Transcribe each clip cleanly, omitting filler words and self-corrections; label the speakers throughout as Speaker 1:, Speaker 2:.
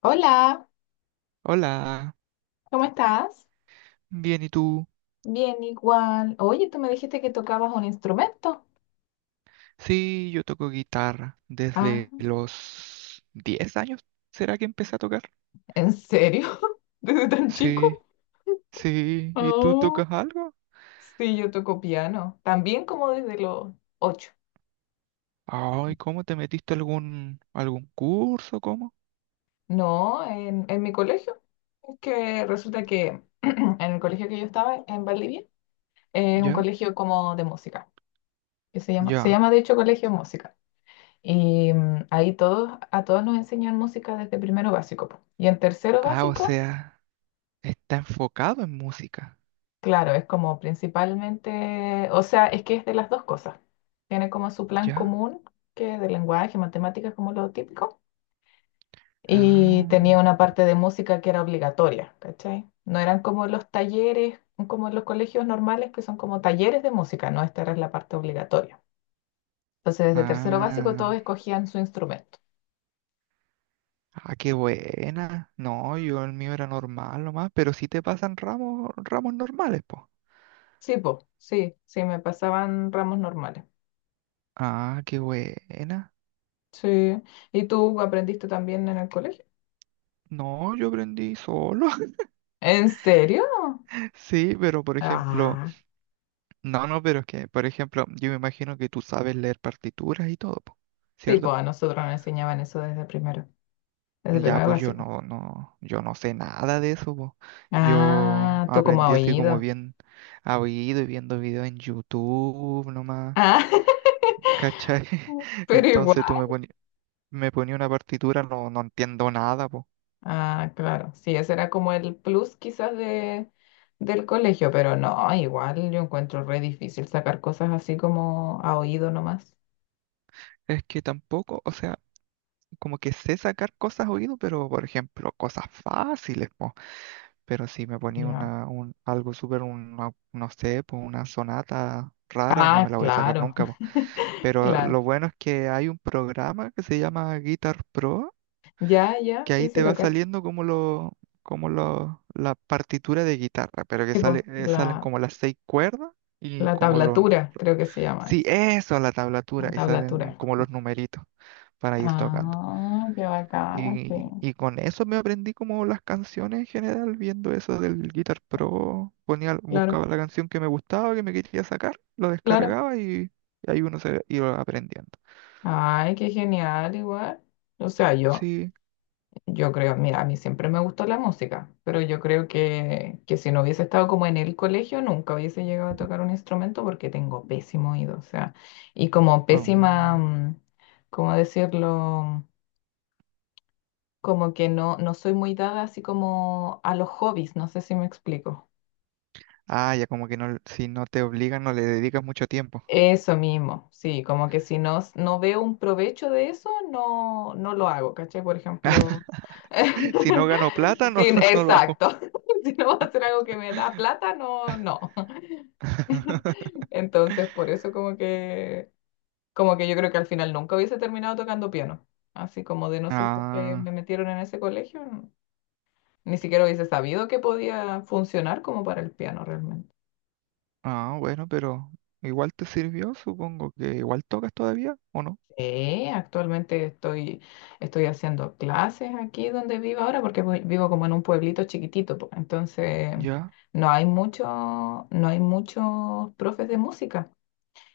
Speaker 1: Hola,
Speaker 2: Hola,
Speaker 1: ¿cómo estás?
Speaker 2: bien, ¿y tú?
Speaker 1: Bien, igual. Oye, tú me dijiste que tocabas un instrumento.
Speaker 2: Sí, yo toco guitarra
Speaker 1: Ah,
Speaker 2: desde los 10 años. ¿Será que empecé a tocar?
Speaker 1: ¿en serio? ¿Desde tan
Speaker 2: Sí,
Speaker 1: chico?
Speaker 2: sí, ¿y tú
Speaker 1: Oh,
Speaker 2: tocas algo?
Speaker 1: sí, yo toco piano. También como desde los 8.
Speaker 2: Ay, ¿cómo te metiste algún curso? ¿Cómo?
Speaker 1: No, en mi colegio. Es que resulta que en el colegio que yo estaba, en Valdivia, es un
Speaker 2: ¿Ya?
Speaker 1: colegio como de música, que se llama, se
Speaker 2: Ya.
Speaker 1: llama de hecho Colegio de Música. Y ahí a todos nos enseñan música desde primero básico, po. Y en tercero
Speaker 2: Ah, o
Speaker 1: básico.
Speaker 2: sea, está enfocado en música.
Speaker 1: Claro, es como principalmente, o sea, es que es de las dos cosas. Tiene como su plan
Speaker 2: ¿Ya?
Speaker 1: común, que es de lenguaje, matemáticas, como lo típico, y
Speaker 2: Ah,
Speaker 1: tenía una parte de música que era obligatoria, ¿cachai? No eran como los talleres, como los colegios normales, que son como talleres de música, no, esta era la parte obligatoria. Entonces, desde tercero básico
Speaker 2: ah,
Speaker 1: todos escogían su instrumento.
Speaker 2: ah, qué buena. No, yo el mío era normal nomás, pero sí te pasan ramos normales, po.
Speaker 1: Sí, po, sí, sí, me pasaban ramos normales.
Speaker 2: Ah, qué buena.
Speaker 1: Sí, ¿y tú aprendiste también en el colegio?
Speaker 2: No, yo aprendí solo.
Speaker 1: ¿En serio?
Speaker 2: Sí, pero por ejemplo,
Speaker 1: Ah,
Speaker 2: no, no, pero es que, por ejemplo, yo me imagino que tú sabes leer partituras y todo, po,
Speaker 1: sí,
Speaker 2: ¿cierto?
Speaker 1: pues a nosotros nos enseñaban eso desde primero, desde
Speaker 2: Ya,
Speaker 1: primero
Speaker 2: pues yo
Speaker 1: básico.
Speaker 2: no, no, yo no sé nada de eso, po. Yo
Speaker 1: Ah, tú como a
Speaker 2: aprendí así como
Speaker 1: oído.
Speaker 2: bien a oído y viendo videos en YouTube nomás,
Speaker 1: Ah,
Speaker 2: ¿cachai?
Speaker 1: pero
Speaker 2: Entonces tú
Speaker 1: igual.
Speaker 2: me ponías me ponía una partitura, no, no entiendo nada, po.
Speaker 1: Ah, claro. Sí, ese era como el plus quizás del colegio, pero no, igual yo encuentro re difícil sacar cosas así como a oído nomás.
Speaker 2: Es que tampoco, o sea, como que sé sacar cosas a oído, pero por ejemplo, cosas fáciles, po. Pero si me ponía
Speaker 1: Ya.
Speaker 2: algo súper, no sé, pues una sonata rara, no me
Speaker 1: Ah,
Speaker 2: la voy a sacar
Speaker 1: claro,
Speaker 2: nunca, po. Pero
Speaker 1: claro.
Speaker 2: lo bueno es que hay un programa que se llama Guitar Pro,
Speaker 1: Ya, ya,
Speaker 2: que
Speaker 1: sí,
Speaker 2: ahí
Speaker 1: sí,
Speaker 2: te
Speaker 1: lo
Speaker 2: va
Speaker 1: cacho.
Speaker 2: saliendo la partitura de guitarra, pero que
Speaker 1: Tipo,
Speaker 2: salen
Speaker 1: la,
Speaker 2: como las seis cuerdas y
Speaker 1: la
Speaker 2: como los...
Speaker 1: tablatura, creo que se llama
Speaker 2: Sí,
Speaker 1: eso.
Speaker 2: eso, la
Speaker 1: La
Speaker 2: tablatura, y salen
Speaker 1: tablatura.
Speaker 2: como los numeritos para ir tocando.
Speaker 1: Ah, qué bacán, sí.
Speaker 2: Y con eso me aprendí como las canciones en general, viendo eso del Guitar Pro, ponía,
Speaker 1: Claro.
Speaker 2: buscaba la canción que me gustaba, que me quería sacar, lo
Speaker 1: Claro.
Speaker 2: descargaba y ahí uno se iba aprendiendo.
Speaker 1: Ay, qué genial, igual. O sea, yo,
Speaker 2: Sí.
Speaker 1: yo creo, mira, a mí siempre me gustó la música, pero yo creo que si no hubiese estado como en el colegio, nunca hubiese llegado a tocar un instrumento porque tengo pésimo oído, o sea, y como pésima,
Speaker 2: Mm.
Speaker 1: ¿cómo decirlo? Como que no, no soy muy dada así como a los hobbies, no sé si me explico.
Speaker 2: Ah, ya como que no, si no te obligan, no le dedicas mucho tiempo.
Speaker 1: Eso mismo, sí, como que si no, no veo un provecho de eso, no, no lo hago, ¿cachai? Por ejemplo,
Speaker 2: Si no gano plata,
Speaker 1: sí,
Speaker 2: no, no lo hago.
Speaker 1: exacto, si no va a ser algo que me da plata, no, no. Entonces, por eso como que yo creo que al final nunca hubiese terminado tocando piano, así como de no ser porque
Speaker 2: Ah,
Speaker 1: me metieron en ese colegio, ni siquiera hubiese sabido que podía funcionar como para el piano realmente.
Speaker 2: ah, bueno, pero igual te sirvió, supongo que igual tocas todavía, ¿o no?
Speaker 1: Sí, actualmente estoy haciendo clases aquí donde vivo ahora porque vivo como en un pueblito chiquitito, po. Entonces
Speaker 2: Ya.
Speaker 1: no hay muchos profes de música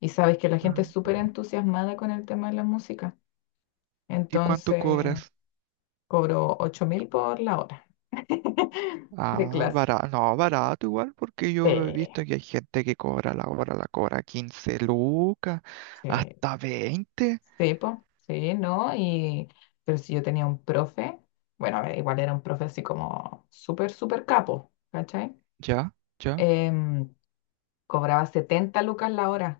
Speaker 1: y sabes que la gente
Speaker 2: Ah,
Speaker 1: es súper entusiasmada con el tema de la música.
Speaker 2: ¿y cuánto
Speaker 1: Entonces
Speaker 2: cobras?
Speaker 1: cobro 8.000 por la hora de
Speaker 2: Ah,
Speaker 1: clase.
Speaker 2: barato, no, barato igual, porque
Speaker 1: Sí,
Speaker 2: yo he visto que hay gente que cobra la hora, la cobra 15 lucas,
Speaker 1: sí.
Speaker 2: hasta 20.
Speaker 1: Sí, po, sí, ¿no? Pero si yo tenía un profe, bueno, a ver, igual era un profe así como súper, súper capo, ¿cachai?
Speaker 2: Ya, ya,
Speaker 1: Em, cobraba 70 lucas la hora.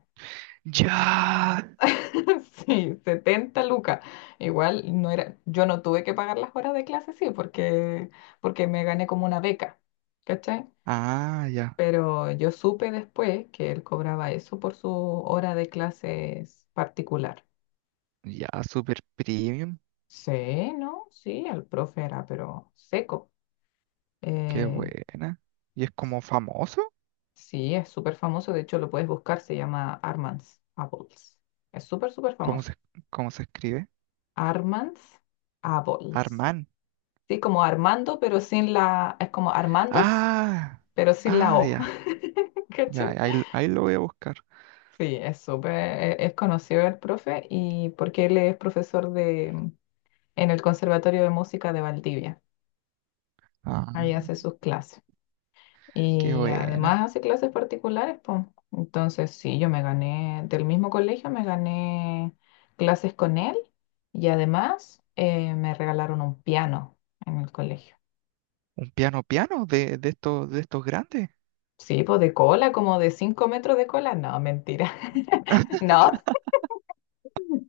Speaker 2: ya.
Speaker 1: Sí, 70 lucas. Igual no era, yo no tuve que pagar las horas de clase, sí, porque me gané como una beca, ¿cachai?
Speaker 2: Ah, ya,
Speaker 1: Pero yo supe después que él cobraba eso por su hora de clases particular.
Speaker 2: ya, super premium,
Speaker 1: Sí, ¿no? Sí, el profe era, pero seco.
Speaker 2: qué
Speaker 1: Eh,
Speaker 2: buena. ¿Y es como famoso?
Speaker 1: sí, es súper famoso. De hecho, lo puedes buscar. Se llama Armands Apples. Es súper, súper
Speaker 2: ¿Cómo
Speaker 1: famoso.
Speaker 2: se, cómo se escribe?
Speaker 1: Armands Apples.
Speaker 2: Armán.
Speaker 1: Sí, como Armando, pero sin la... Es como Armandos,
Speaker 2: Ah,
Speaker 1: pero sin la
Speaker 2: ah,
Speaker 1: O.
Speaker 2: ya, ya,
Speaker 1: ¿Cachai?
Speaker 2: ahí, ahí lo voy a buscar.
Speaker 1: Sí, es conocido el profe y porque él es profesor en el Conservatorio de Música de Valdivia.
Speaker 2: Ah,
Speaker 1: Ahí hace sus clases.
Speaker 2: qué
Speaker 1: Y además
Speaker 2: buena.
Speaker 1: hace clases particulares, pues. Entonces, sí, del mismo colegio me gané clases con él y además me regalaron un piano en el colegio.
Speaker 2: ¿Un piano piano de, de estos grandes?
Speaker 1: Sí, pues de cola, como de 5 metros de cola. No, mentira. No,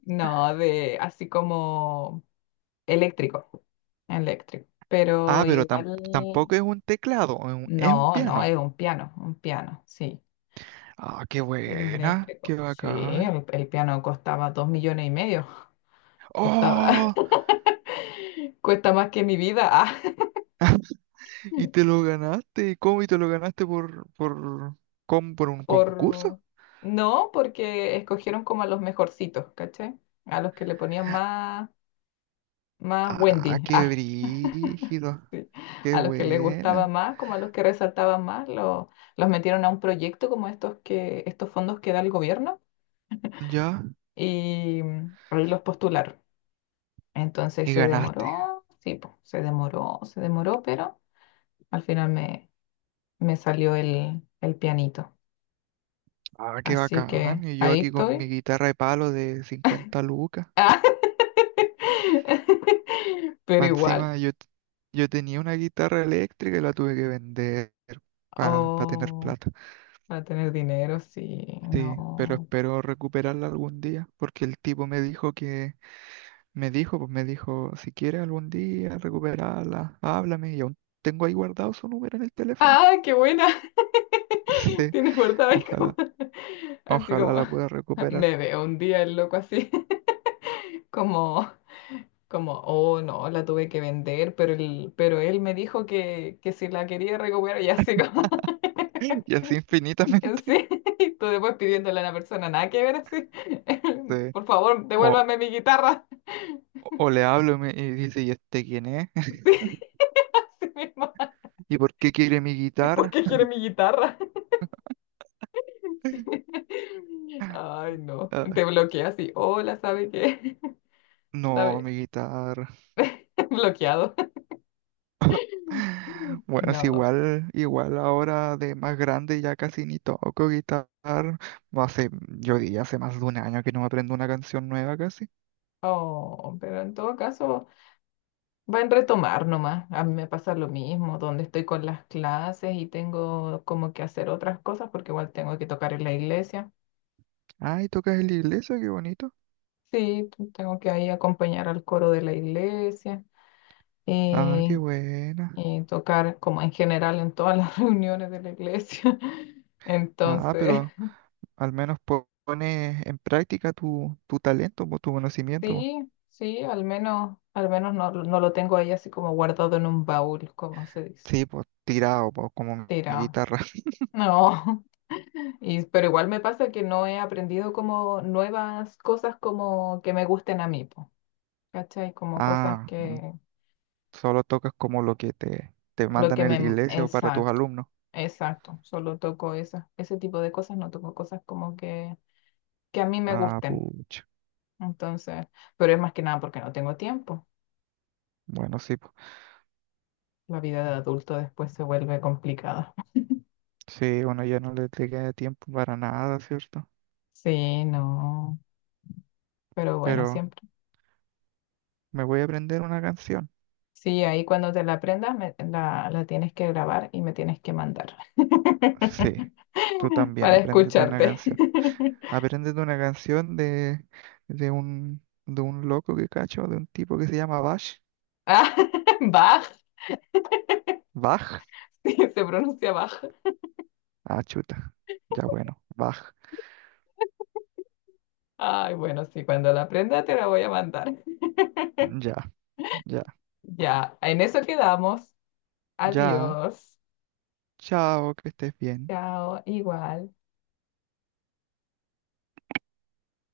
Speaker 1: no, de así como eléctrico, eléctrico.
Speaker 2: Ah,
Speaker 1: Pero
Speaker 2: pero
Speaker 1: igual,
Speaker 2: tampoco es un teclado, es un
Speaker 1: no, no,
Speaker 2: piano.
Speaker 1: es un piano, sí.
Speaker 2: Ah, qué
Speaker 1: Era
Speaker 2: buena, qué
Speaker 1: eléctrico. Sí,
Speaker 2: bacán.
Speaker 1: el piano costaba 2,5 millones. Costaba-
Speaker 2: ¡Oh!
Speaker 1: Cuesta más que mi vida. Ah.
Speaker 2: Y te lo ganaste. ¿Cómo? ¿Y te lo ganaste por un
Speaker 1: por...
Speaker 2: concurso?
Speaker 1: No, porque escogieron como a los mejorcitos, ¿cachai? A los que le ponían más, más
Speaker 2: Ah,
Speaker 1: Wendy.
Speaker 2: qué
Speaker 1: Ah,
Speaker 2: brígido,
Speaker 1: sí.
Speaker 2: qué
Speaker 1: A los que les gustaba
Speaker 2: buena.
Speaker 1: más, como a los que resaltaban más, los metieron a un proyecto como estos estos fondos que da el gobierno
Speaker 2: Ya,
Speaker 1: y ahí los postularon. Entonces
Speaker 2: y
Speaker 1: se
Speaker 2: ganaste.
Speaker 1: demoró, sí, po, se demoró, pero al final me salió el pianito.
Speaker 2: Ah, qué
Speaker 1: Así que
Speaker 2: bacán. Y yo
Speaker 1: ahí
Speaker 2: aquí con
Speaker 1: estoy.
Speaker 2: mi guitarra de palo de 50 lucas.
Speaker 1: Pero
Speaker 2: Más
Speaker 1: igual,
Speaker 2: encima yo tenía una guitarra eléctrica y la tuve que vender para tener
Speaker 1: oh,
Speaker 2: plata.
Speaker 1: para tener dinero, sí,
Speaker 2: Sí, pero
Speaker 1: no.
Speaker 2: espero recuperarla algún día, porque el tipo me dijo que, me dijo, pues me dijo, si quieres algún día recuperarla, háblame, y aún tengo ahí guardado su número en el teléfono.
Speaker 1: ¡Ah, qué buena!
Speaker 2: Sí,
Speaker 1: Tienes guardado ahí
Speaker 2: ojalá,
Speaker 1: así
Speaker 2: ojalá
Speaker 1: como,
Speaker 2: la pueda recuperar.
Speaker 1: me veo un día el loco así, como, como, oh, no, la tuve que vender, pero él me dijo que si la quería recuperar y así como,
Speaker 2: Y así
Speaker 1: en
Speaker 2: infinitamente.
Speaker 1: sí, y tú después pidiéndole a una persona nada que ver así,
Speaker 2: Sí.
Speaker 1: por favor,
Speaker 2: O,
Speaker 1: devuélvame mi guitarra.
Speaker 2: o le hablo y, y dice, ¿y este quién es?
Speaker 1: Sí. Sí, mi hermana.
Speaker 2: ¿Y por qué quiere mi
Speaker 1: ¿Por
Speaker 2: guitarra?
Speaker 1: qué quiere mi guitarra? Sí. Ay, no.
Speaker 2: Ah,
Speaker 1: Te bloquea así. Hola, ¿sabe qué?
Speaker 2: no,
Speaker 1: ¿Sabe?
Speaker 2: mi guitarra.
Speaker 1: Bloqueado.
Speaker 2: Bueno, es
Speaker 1: No.
Speaker 2: igual, igual ahora de más grande ya casi ni toco guitarra. No Hace, yo diría hace más de un año que no me aprendo una canción nueva casi.
Speaker 1: Oh, pero en todo caso, va en retomar nomás. A mí me pasa lo mismo, donde estoy con las clases y tengo como que hacer otras cosas, porque igual tengo que tocar en la iglesia.
Speaker 2: Ay, tocas en la iglesia, qué bonito.
Speaker 1: Sí, tengo que ahí acompañar al coro de la iglesia,
Speaker 2: Ah, qué buena.
Speaker 1: y tocar como en general en todas las reuniones de la iglesia.
Speaker 2: Ah,
Speaker 1: Entonces,
Speaker 2: pero al menos pones en práctica tu talento, po, tu conocimiento, po.
Speaker 1: sí, sí, al menos no, no lo tengo ahí así como guardado en un baúl, como se dice,
Speaker 2: Sí, pues tirado, pues como mi
Speaker 1: tirado.
Speaker 2: guitarra.
Speaker 1: No, pero igual me pasa que no he aprendido como nuevas cosas como que me gusten a mí, po, ¿cachai? Como cosas
Speaker 2: Ah,
Speaker 1: que,
Speaker 2: solo tocas como lo que te
Speaker 1: lo
Speaker 2: mandan
Speaker 1: que
Speaker 2: en la
Speaker 1: me,
Speaker 2: iglesia o para tus
Speaker 1: exacto.
Speaker 2: alumnos.
Speaker 1: Exacto, solo toco esas, ese tipo de cosas, no toco cosas como que a mí me
Speaker 2: Ah,
Speaker 1: gusten.
Speaker 2: pucha.
Speaker 1: Entonces, pero es más que nada porque no tengo tiempo.
Speaker 2: Bueno, sí.
Speaker 1: La vida de adulto después se vuelve complicada.
Speaker 2: Sí, bueno, ya no le queda tiempo para nada, ¿cierto?
Speaker 1: Sí, no, pero bueno,
Speaker 2: Pero
Speaker 1: siempre.
Speaker 2: me voy a aprender una canción.
Speaker 1: Sí, ahí cuando te la aprendas, la tienes que grabar y me tienes que mandar
Speaker 2: Sí, tú también,
Speaker 1: para
Speaker 2: apréndete una
Speaker 1: escucharte.
Speaker 2: canción. Apréndete una canción de un loco que cacho, de un tipo que se llama Bach.
Speaker 1: Ah, Bach,
Speaker 2: Bach.
Speaker 1: sí, se pronuncia Bach.
Speaker 2: Ah, chuta. Ya bueno, Bach.
Speaker 1: Ay, bueno, sí, cuando la aprenda te la voy a mandar.
Speaker 2: Ya, ya,
Speaker 1: Ya, en eso quedamos.
Speaker 2: ya.
Speaker 1: Adiós.
Speaker 2: Chao, que estés bien.
Speaker 1: Chao, igual.